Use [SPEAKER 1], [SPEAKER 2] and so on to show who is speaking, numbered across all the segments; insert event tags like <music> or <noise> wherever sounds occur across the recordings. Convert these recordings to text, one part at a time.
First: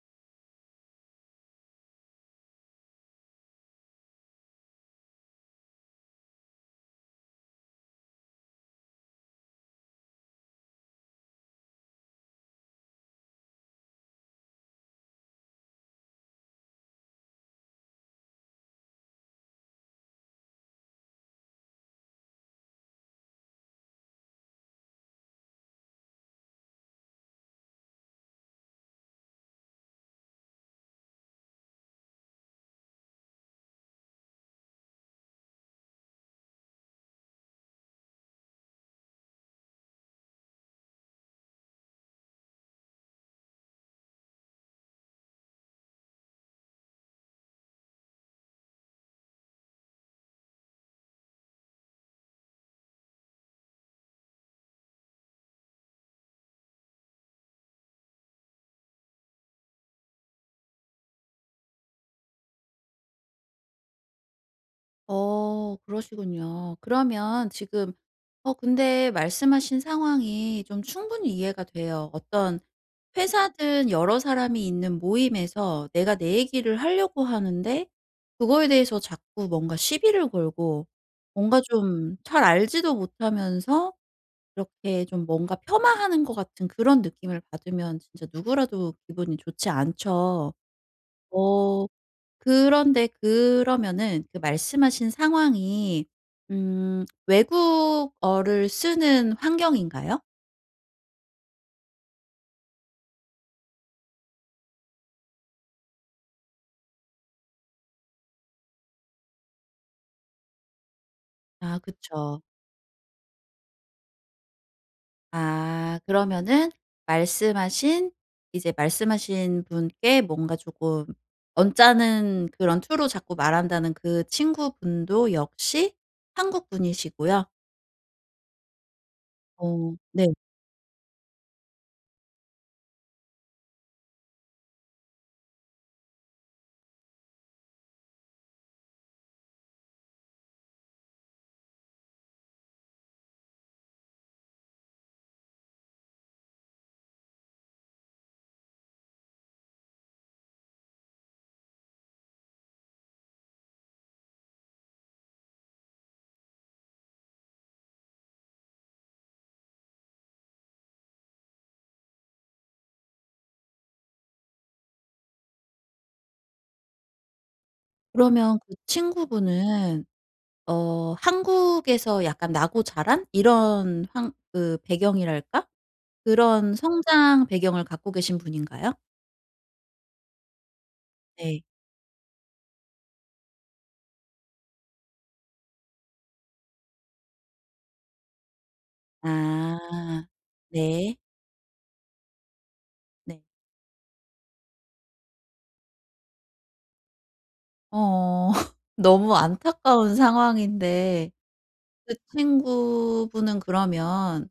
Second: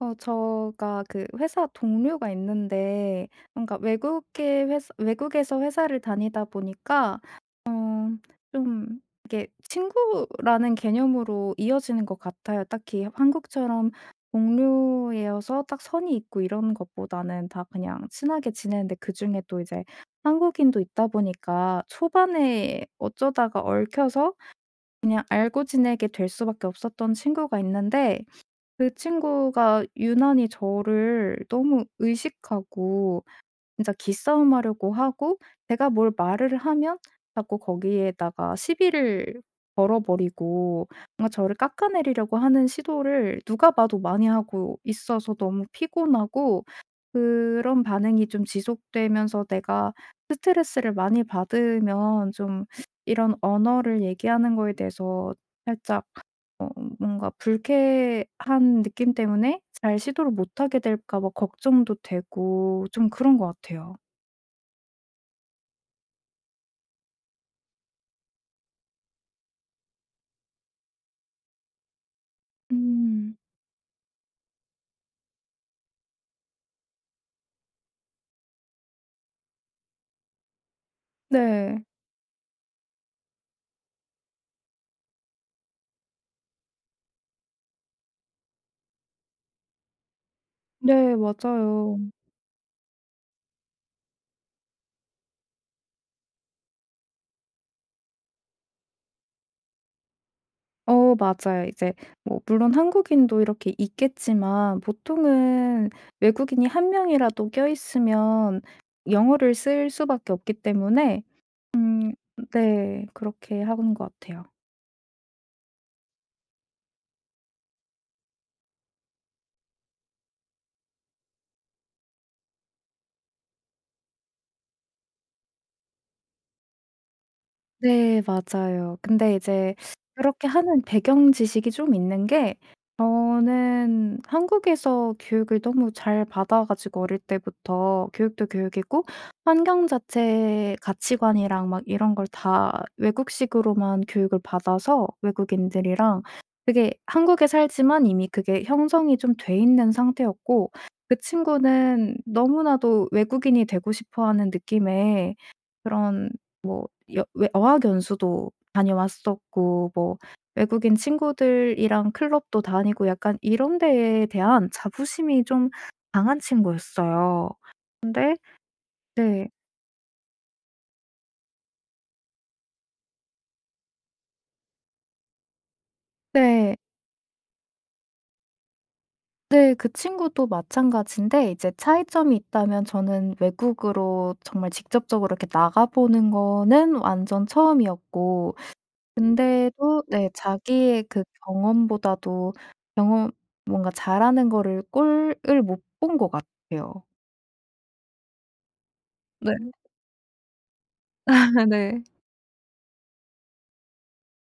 [SPEAKER 1] 저가 그 회사 동료가 있는데, 뭔가 외국계 회사, 외국에서 회사를 다니다 보니까 어 좀 이게 친구라는 개념으로 이어지는 것 같아요. 딱히 한국처럼 동료여서 딱 선이 있고 이런 것보다는 다 그냥 친하게 지내는데, 그중에 또 이제 한국인도 있다 보니까 초반에 어쩌다가 얽혀서 그냥 알고 지내게 될 수밖에 없었던 친구가 있는데, 그 친구가 유난히 저를 너무 의식하고 진짜 기싸움하려고 하고, 제가 뭘 말을 하면 자꾸 거기에다가 시비를 걸어버리고, 뭔가 저를 깎아내리려고 하는 시도를 누가 봐도 많이 하고 있어서 너무 피곤하고, 그런 반응이 좀 지속되면서 내가 스트레스를 많이 받으면 좀 이런 언어를 얘기하는 거에 대해서 살짝 어 뭔가 불쾌한 느낌 때문에 잘 시도를 못하게 될까 봐 걱정도 되고 좀 그런 것 같아요.
[SPEAKER 2] 그러시군요. 그러면 지금 어 근데 말씀하신 상황이 좀 충분히 이해가 돼요. 어떤
[SPEAKER 1] 음.
[SPEAKER 2] 회사든 여러 사람이 있는 모임에서 내가 내 얘기를 하려고 하는데, 그거에 대해서 자꾸 뭔가 시비를 걸고, 뭔가
[SPEAKER 1] 네.
[SPEAKER 2] 좀 잘 알지도 못하면서 이렇게 좀 뭔가 폄하하는 것 같은 그런 느낌을 받으면 진짜 누구라도 기분이 좋지 않죠.
[SPEAKER 1] 네,
[SPEAKER 2] 어
[SPEAKER 1] 맞아요.
[SPEAKER 2] 그런데 그러면은 그 말씀하신 상황이, 외국어를 쓰는 환경인가요?
[SPEAKER 1] 어, 맞아요. 이제 뭐 물론 한국인도 이렇게 있겠지만 보통은 외국인이 한 명이라도 껴있으면 영어를 쓸 수밖에 없기 때문에.
[SPEAKER 2] 아,
[SPEAKER 1] 음
[SPEAKER 2] 그쵸.
[SPEAKER 1] 네, 그렇게 하는 것 같아요.
[SPEAKER 2] 아, 그러면은 말씀하신 말씀하신 분께 뭔가 조금 언짢은 그런 투로 자꾸 말한다는 그 친구분도 역시 한국분이시고요.
[SPEAKER 1] 네, 맞아요. 근데 이제
[SPEAKER 2] 어, 네.
[SPEAKER 1] 그렇게 하는 배경 지식이 좀 있는 게, 저는 한국에서 교육을 너무 잘 받아 가지고 어릴 때부터 교육도 교육이고 환경 자체의 가치관이랑 막 이런 걸 다 외국식으로만 교육을 받아서 외국인들이랑, 그게 한국에 살지만 이미 그게 형성이 좀 돼 있는 상태였고, 그 친구는 너무나도 외국인이 되고 싶어 하는 느낌에 그런 여 외 어학 연수도 다녀왔었고, 뭐 외국인 친구들이랑 클럽도 다니고 약간 이런 데에 대한 자부심이 좀 강한 친구였어요. 근데
[SPEAKER 2] 그러면 그
[SPEAKER 1] 네.
[SPEAKER 2] 친구분은 한국에서 약간 나고 자란, 이런 환 그 배경이랄까? 그런
[SPEAKER 1] 네.
[SPEAKER 2] 성장 배경을 갖고 계신 분인가요?
[SPEAKER 1] 네. 그 친구도 마찬가지인데,
[SPEAKER 2] 네.
[SPEAKER 1] 이제 차이점이 있다면 저는 외국으로 정말 직접적으로 이렇게 나가 보는 거는 완전 처음이었고, 근데도
[SPEAKER 2] 아.
[SPEAKER 1] 네 자기의
[SPEAKER 2] 네.
[SPEAKER 1] 그 경험보다도 경험
[SPEAKER 2] 네.
[SPEAKER 1] 뭔가 잘하는 거를 꼴을 못 본 것 같아요.
[SPEAKER 2] 어. <laughs> 너무
[SPEAKER 1] 네.
[SPEAKER 2] 안타까운 상황인데,
[SPEAKER 1] <laughs> 네.
[SPEAKER 2] 그 친구분은 그러면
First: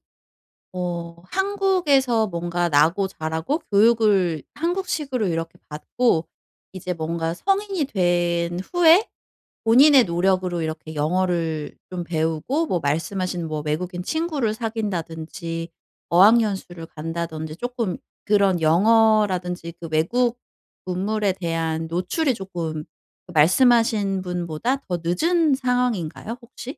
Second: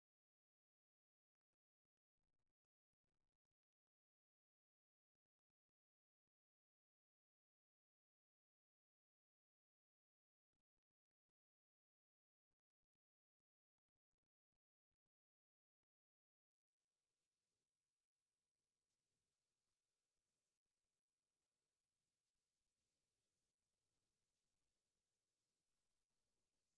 [SPEAKER 2] 한국에서 뭔가 나고 자라고 교육을 한국식으로 이렇게 받고, 이제 뭔가 성인이 된 후에 본인의 노력으로 이렇게 영어를 좀 배우고, 뭐 말씀하신 뭐 외국인 친구를 사귄다든지 어학연수를 간다든지 쪼끔, 그런 영어라든지 그 외국 문물에 대한 노출이 쪼끔 그 말씀하신 분보다 더 늦은 상황인가요, 혹시?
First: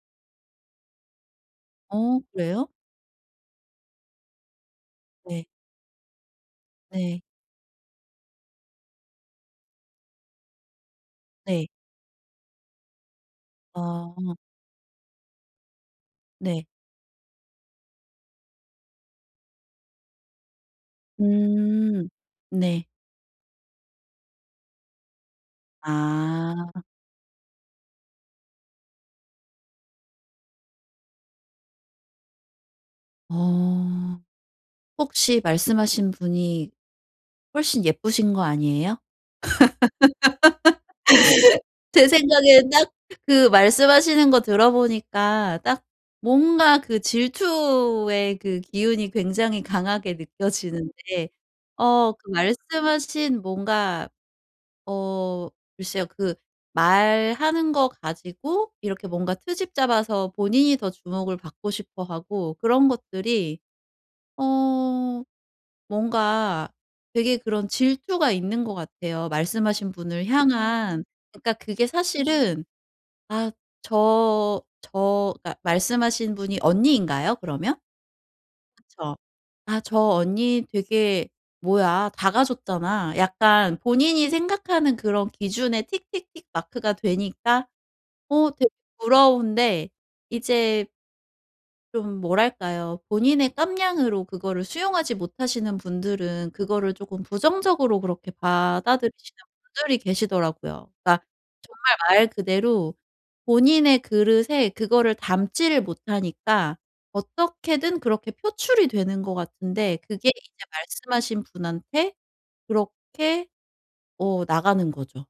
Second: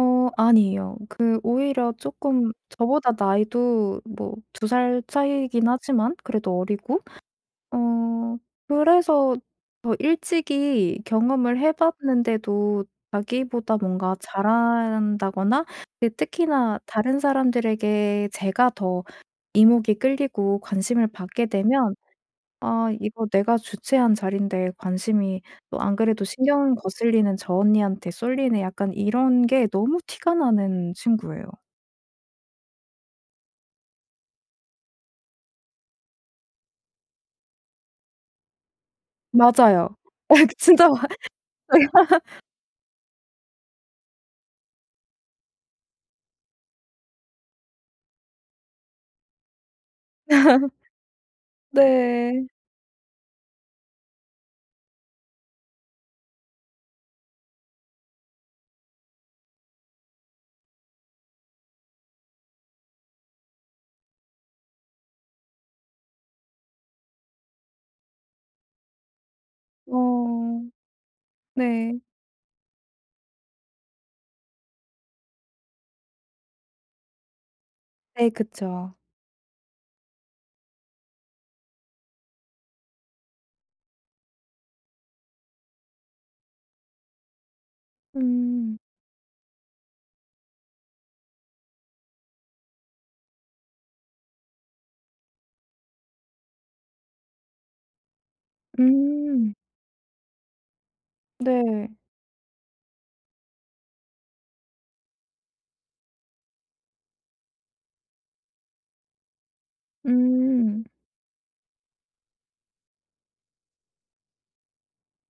[SPEAKER 1] 어, 아니에요. 그 오히려
[SPEAKER 2] 어,
[SPEAKER 1] 조금
[SPEAKER 2] 그래요?
[SPEAKER 1] 저보다 나이도 뭐 두 살 차
[SPEAKER 2] 네.
[SPEAKER 1] 이긴 하지만 그래도 어리고,
[SPEAKER 2] 네.
[SPEAKER 1] 어 그래서 더 일찍이 경험을
[SPEAKER 2] 네.
[SPEAKER 1] 해 봤는데도 자기보다 뭔가
[SPEAKER 2] 어,
[SPEAKER 1] 잘한다거나, 그
[SPEAKER 2] 네.
[SPEAKER 1] 특히나 다른 사람들에게 제가 더 이목이 끌리고 관심을 받게 되면,
[SPEAKER 2] 음. 네.
[SPEAKER 1] '아 이거 내가 주최한 자리인데 관심이 또 안 그래도
[SPEAKER 2] 아.
[SPEAKER 1] 신경 거슬리는 저 언니한테 쏠리네.' 약간 이런 게 너무 티가 나는 친구예요.
[SPEAKER 2] 어. 혹시 말씀하신 분이 훨씬 예쁘신 거 아니에요?
[SPEAKER 1] 맞아요. <laughs> 진짜 마-
[SPEAKER 2] 제 생각에 딱, 그 말씀하시는 거 들어보니까 딱 뭔가 그 질투의 그 기운이 굉장히 강하게 느껴지는데, 어 그
[SPEAKER 1] 네.
[SPEAKER 2] 말씀하신 뭔가 어 글쎄요. 그 말하는 거 가지고 이렇게 뭔가 트집 잡아서 본인이 더 주목을 받고 싶어 하고 그런 것들이, 어 뭔가 되게 그런 질투가 있는 것 같아요, 말씀하신 분을
[SPEAKER 1] 어.
[SPEAKER 2] 향한. 그러니까 그게
[SPEAKER 1] 네.
[SPEAKER 2] 사실은, 아, 그러니까 말씀하신 분이 언니인가요, 그러면?
[SPEAKER 1] 네, 그쵸.
[SPEAKER 2] 그쵸. 아, "저 언니 되게 뭐야, 다가 줬잖아." 약간 본인이 생각하는 그런 기준에 틱틱틱 마크가 되니까, 되게
[SPEAKER 1] 음.
[SPEAKER 2] 부러운데, 이제 좀 뭐랄까요, 본인의 깜냥으로 그거를 수용하지 못하시는 분들은 그거를 조금 부정적으로 그렇게 받아들이시는
[SPEAKER 1] 음.
[SPEAKER 2] 분들이 계시더라고요. 그러니까 정말
[SPEAKER 1] 네.
[SPEAKER 2] 말 그대로 본인의 그릇에 그거를 담지를 못하니까 어떻게든 그렇게 표출이 되는 것 같은데, 그게 이제
[SPEAKER 1] 음.
[SPEAKER 2] 말씀하신 분한테 그렇게 나가는 거죠.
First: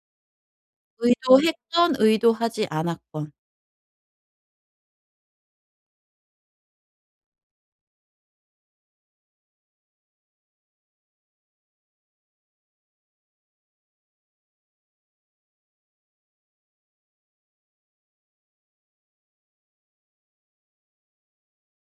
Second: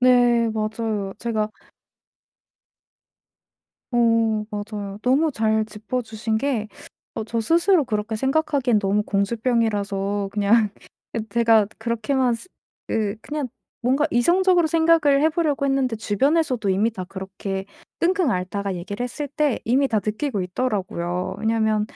[SPEAKER 1] 네. 맞아요. 제가
[SPEAKER 2] 의도했건 의도하지 않았건.
[SPEAKER 1] 어, 맞아요. 너무 잘 짚어 주신 게, 저 스스로 그렇게 생각하기엔 너무 공주병이라서 그냥 <laughs> 제가 그렇게만 스 그 그냥 뭔가 이성적으로 생각을 해 보려고 했는데 주변에서도 이미 다 그렇게 끙끙 앓다가 얘기를 했을 때 이미 다 느끼고 있더라고요. 왜냐면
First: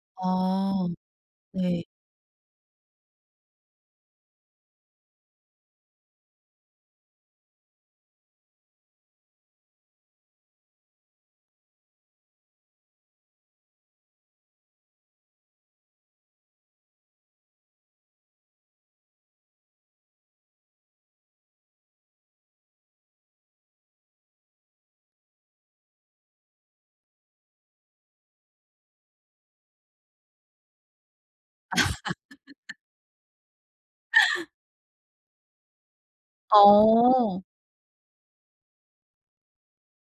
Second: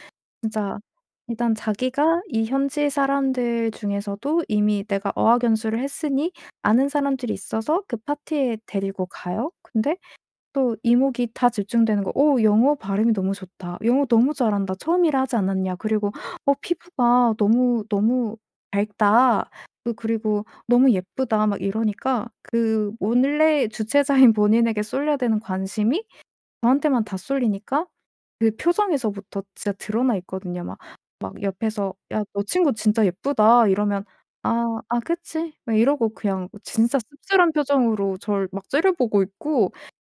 [SPEAKER 1] 진짜
[SPEAKER 2] 아,
[SPEAKER 1] 일단
[SPEAKER 2] 네.
[SPEAKER 1] 자기가 이 현지 사람들 중에서도 이미 내가 어학연수를 했으니 아는 사람들이 있어서 그 파티에 데리고 가요. 근데 또 이목이 다 집중되는 거 "오 영어 발음이 너무 좋다. 영어 너무 잘한다. 처음이라 하지 않았냐." 그리고 "어 피부가 너무 너무 밝다." 그 그리고 "너무 예쁘다." 막 이러니까 그 원래 주최자인 <laughs> 본인에게 쏠려야 되는 관심이 저한테만 다 쏠리니까 그 표정에서부터 진짜 드러나 있거든요. 막 막 옆에서 "야 너 친구 진짜 예쁘다." 이러면 "아, 아 그치." 막 이러고 그냥 진짜
[SPEAKER 2] 어.
[SPEAKER 1] 씁쓸한 표정으로 저를 막 째려보고 있고,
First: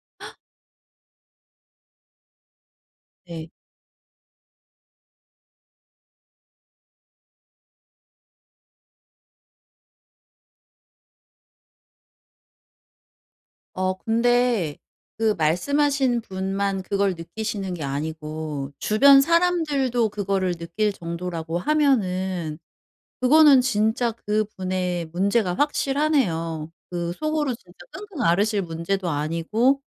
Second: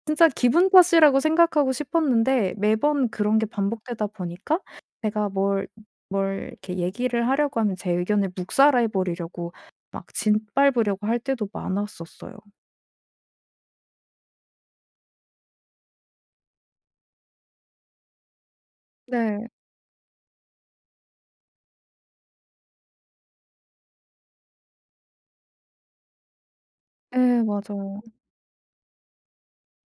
[SPEAKER 1] 진짜 기분 탓이라고 생각하고 싶었는데 매번 그런 게
[SPEAKER 2] 네.
[SPEAKER 1] 반복되다 보니까 제가 뭘 이렇게 얘기를 하려고 하면 제 의견을 묵살해 버리려고 막 짓밟으려고 할 때도 많았었어요.
[SPEAKER 2] 근데 그 말씀하신 분만 그걸 느끼시는 게 아니고 주변
[SPEAKER 1] 네.
[SPEAKER 2] 사람들도 그거를 느낄 정도라고 하면은, 그거는 진짜 그분의 문제가 확실하네요. 그
[SPEAKER 1] 예,
[SPEAKER 2] 속으로 진짜
[SPEAKER 1] 맞아요.
[SPEAKER 2] 끙끙 앓으실 문제도 아니고,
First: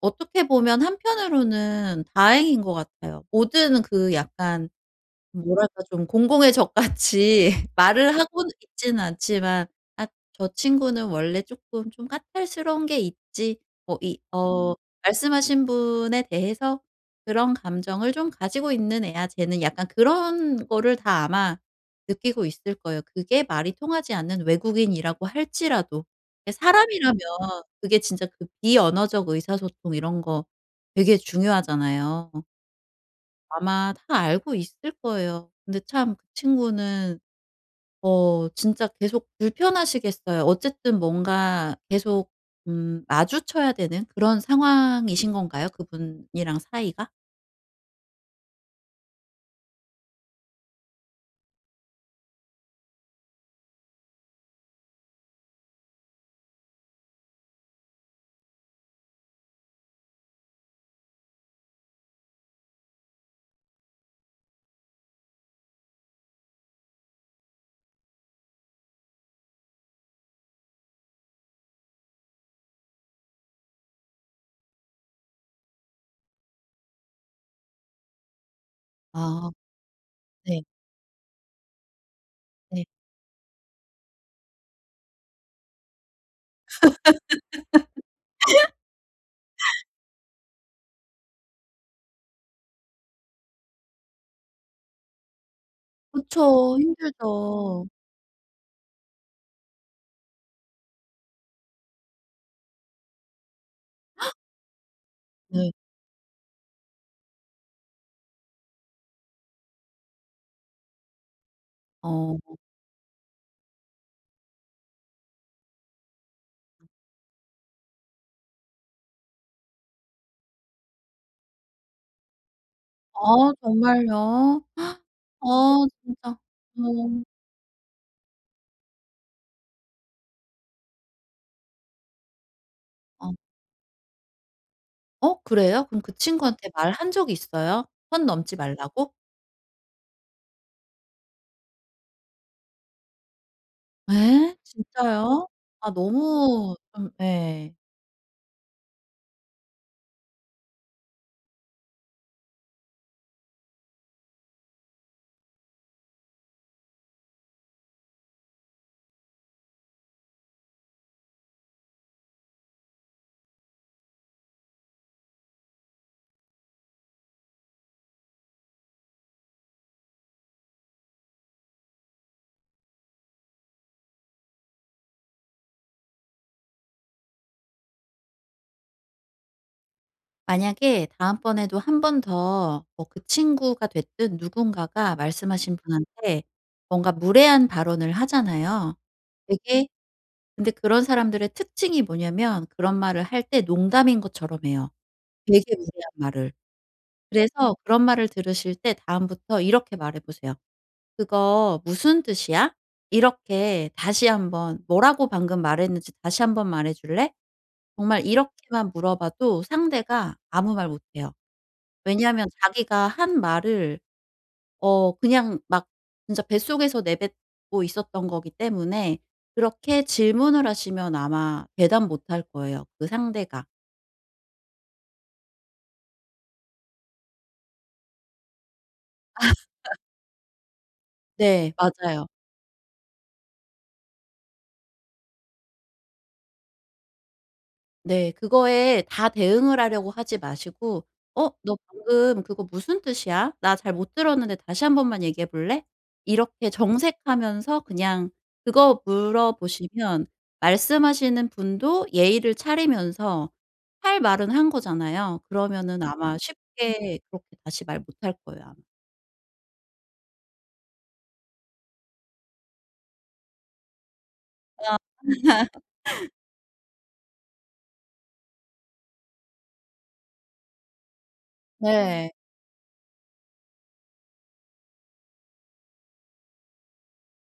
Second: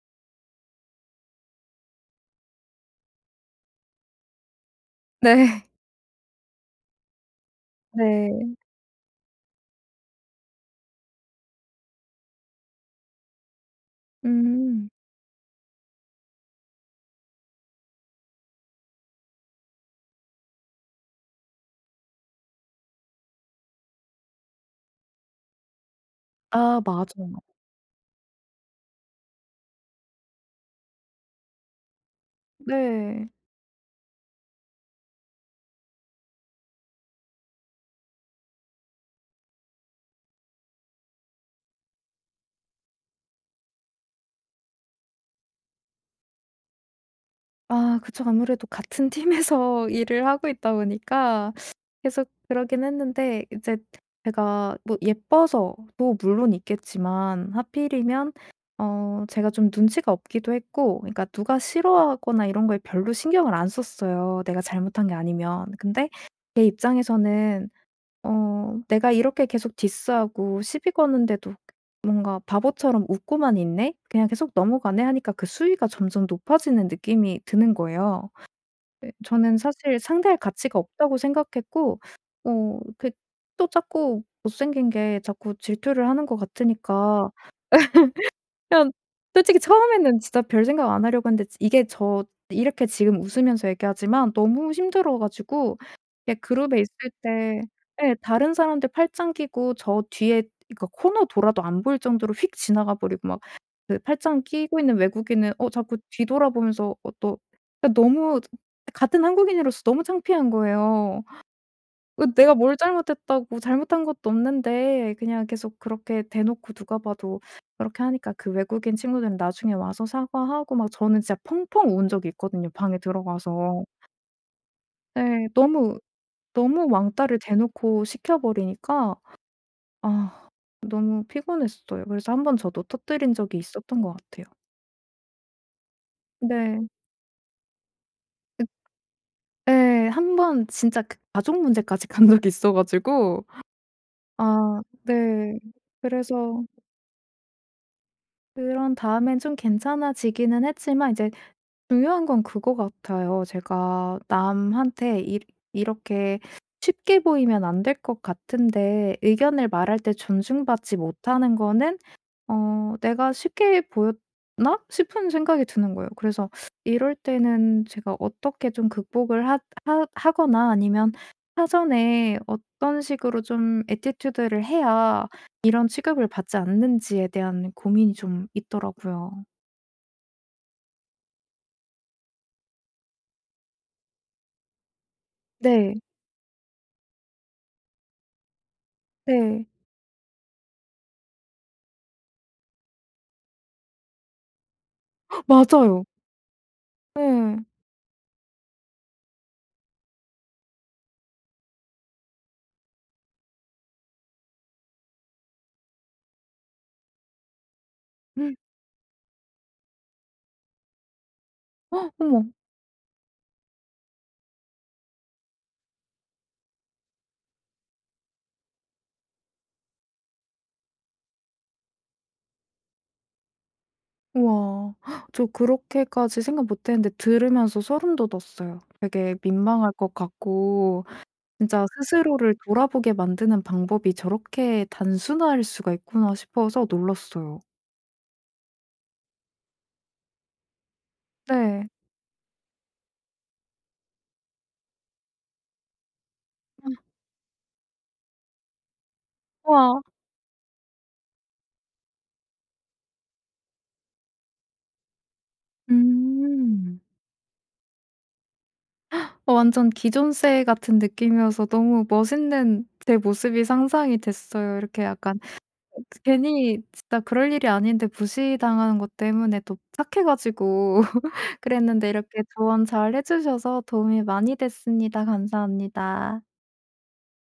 [SPEAKER 2] 어떻게 보면 한편으로는 다행인 것 같아요. 모든 그 약간,
[SPEAKER 1] 네.
[SPEAKER 2] 뭐랄까 좀 공공의 적같이 <laughs> 말을 하고는
[SPEAKER 1] 네.
[SPEAKER 2] 있지는 않지만 '아, 저 친구는 원래 조금 좀 까탈스러운 게 있지.' 뭐 이,
[SPEAKER 1] 음.
[SPEAKER 2] 말씀하신 분에 대해서 '그런 감정을 좀 가지고 있는 애야 쟤는.' 약간 그런 거를 다 아마 느끼고 있을 거예요. 그게 말이 통하지 않는 외국인이라고 할지라도. 예,
[SPEAKER 1] 아,
[SPEAKER 2] 사람이라면
[SPEAKER 1] 맞아요.
[SPEAKER 2] 그게 진짜, 그 비언어적 의사소통 이런 거 되게 중요하잖아요.
[SPEAKER 1] 네.
[SPEAKER 2] 아마 다 알고 있을 거예요. 근데 참 그 친구는, 진짜 계속 불편하시겠어요. 어쨌든 뭔가 계속 마주쳐야 되는 그런 상황이신 건가요, 그분이랑 사이가?
[SPEAKER 1] 아, 그쵸. 아무래도 같은 팀에서 <laughs> 일을 하고 있다 보니까 계속 그러긴 했는데, 이제 제가 뭐 예뻐서도 물론 있겠지만 하필이면 제가 좀 눈치가 없기도 했고. 그러니까 누가 싫어하거나 이런 거에 별로 신경을 안 썼어요, 내가 잘못한 게 아니면. 근데 걔 입장에서는 내가 이렇게 계속 디스하고 시비 거는데도 뭔가 '바보처럼 웃고만 있네? 그냥 계속 넘어가네?' 하니까 그 수위가 점점 높아지는 느낌이 드는 거예요. 예,
[SPEAKER 2] 아,
[SPEAKER 1] 저는 사실 상대할
[SPEAKER 2] 네.
[SPEAKER 1] 가치가 없다고 생각했고, 어
[SPEAKER 2] 네.
[SPEAKER 1] 그 또 자꾸 못생긴 게 자꾸 질투를 하는 것 같으니까 그냥, 솔직히 처음에는 진짜 별 생각 안 하려고 했는데 이게 저 이렇게 지금 웃으면서 얘기하지만 너무 힘들어 가지고. 예
[SPEAKER 2] 그쵸.
[SPEAKER 1] 그룹에 있을 때,
[SPEAKER 2] 힘들죠.
[SPEAKER 1] 예 다른 사람들 팔짱 끼고 저 뒤에 그러니까 코너 돌아도 안 보일 정도로 휙 지나가 버리고, 막 그 팔짱 끼고 있는 외국인은
[SPEAKER 2] 네.
[SPEAKER 1] 자꾸 뒤돌아보면서 또 그러니까 너무, 같은 한국인으로서 너무 창피한 거예요. 어
[SPEAKER 2] 어.
[SPEAKER 1] 내가 뭘 잘못했다고, 잘못한 것도 없는데 그냥 계속 그렇게 대놓고 누가 봐도 그렇게 하니까 그 외국인 친구들은 나중에 와서 사과하고. 막 저는 진짜 펑펑 운 적이 있거든요, 방에
[SPEAKER 2] 아,
[SPEAKER 1] 들어가서.
[SPEAKER 2] 정말요?
[SPEAKER 1] 네.
[SPEAKER 2] 아,
[SPEAKER 1] 너무,
[SPEAKER 2] 진짜.
[SPEAKER 1] 너무
[SPEAKER 2] 어.
[SPEAKER 1] 왕따를 대놓고 시켜 버리니까 아 너무 피곤했어요. 그래서 한 번 저도
[SPEAKER 2] 어.
[SPEAKER 1] 터뜨린 적이 있었던 것 같아요.
[SPEAKER 2] 어, 그래요? 그럼 그 친구한테
[SPEAKER 1] 네.
[SPEAKER 2] 말한 적이 있어요? 선 넘지
[SPEAKER 1] 그
[SPEAKER 2] 말라고?
[SPEAKER 1] 예. 번 진짜 그 가족 문제까지 간 적이 있어 가지고.
[SPEAKER 2] 예?
[SPEAKER 1] 아,
[SPEAKER 2] 진짜요?
[SPEAKER 1] 네.
[SPEAKER 2] 아,
[SPEAKER 1] 그래서
[SPEAKER 2] 너무 좀. 예.
[SPEAKER 1] 그런 다음엔 좀 괜찮아지기는 했지만, 이제 중요한 건 그거 같아요. 제가 남한테 이 이렇게 쉽게 보이면 안 될 것 같은데, 의견을 말할 때 존중받지 못하는 거는 '내가 쉽게 보였나?' 싶은 생각이 드는 거예요. 그래서 이럴 때는 제가 어떻게 좀 극복을 하하거나 아니면 사전에 어떤 식으로 좀 애티튜드를 해야 이런 취급을 받지 않는지에 대한 고민이 좀 있더라고요.
[SPEAKER 2] 만약에 다음번에도 한 번 더, 뭐 그 친구가 됐든 누군가가 말씀하신
[SPEAKER 1] 네.
[SPEAKER 2] 분한테 뭔가 무례한 발언을 하잖아요.
[SPEAKER 1] 네.
[SPEAKER 2] 되게, 근데 그런 사람들의 특징이 뭐냐면 그런 말을 할 때 농담인 것처럼 해요. 되게
[SPEAKER 1] 맞아요.
[SPEAKER 2] 무례한 말을.
[SPEAKER 1] 예.
[SPEAKER 2] 그래서 그런 말을 들으실 때 다음부터 이렇게 말해 보세요. "그거 무슨 뜻이야?" 이렇게 다시 한번, "뭐라고 방금 말했는지 다시 한번 말해 줄래?" 정말 이렇게만 물어봐도 상대가 아무 말 못해요.
[SPEAKER 1] 어머.
[SPEAKER 2] 왜냐하면 자기가 한 말을 그냥 막 진짜 뱃속에서 내뱉고 있었던 거기 때문에, 그렇게 질문을 하시면 아마 대답 못할 거예요, 그 상대가.
[SPEAKER 1] 우와. 헉, 저 그렇게까지 생각 못 했는데 들으면서 소름 돋았어요. 되게 민망할 것 같고,
[SPEAKER 2] 네,
[SPEAKER 1] 진짜
[SPEAKER 2] 맞아요.
[SPEAKER 1] 스스로를 돌아보게 만드는 방법이 저렇게 단순할 수가 있구나 싶어서 놀랐어요.
[SPEAKER 2] 네. 그거에 다 대응을 하려고 하지 마시고 "어 너
[SPEAKER 1] 네.
[SPEAKER 2] 방금 그거 무슨 뜻이야? 나 잘 못 들었는데 다시 한 번만 얘기해 볼래?" 이렇게 정색하면서 그냥 그거
[SPEAKER 1] 우와.
[SPEAKER 2] 물어보시면, 말씀하시는 분도 예의를 차리면서 할 말은 한 거잖아요. 그러면은 아마
[SPEAKER 1] 음.
[SPEAKER 2] 쉽게 그렇게 다시 말 못 할 거예요, 아마.
[SPEAKER 1] 어, 완전 기존세 같은 느낌이어서 너무 멋있는 제 모습이 상상이 됐어요. 이렇게 약간
[SPEAKER 2] 아.
[SPEAKER 1] 괜히 진짜 그럴 일이 아닌데 무시당하는 것 때문에 또 착해 가지고 <laughs> 그랬는데
[SPEAKER 2] 네.
[SPEAKER 1] 이렇게 조언 잘 해 주셔서 도움이 많이 됐습니다. 감사합니다.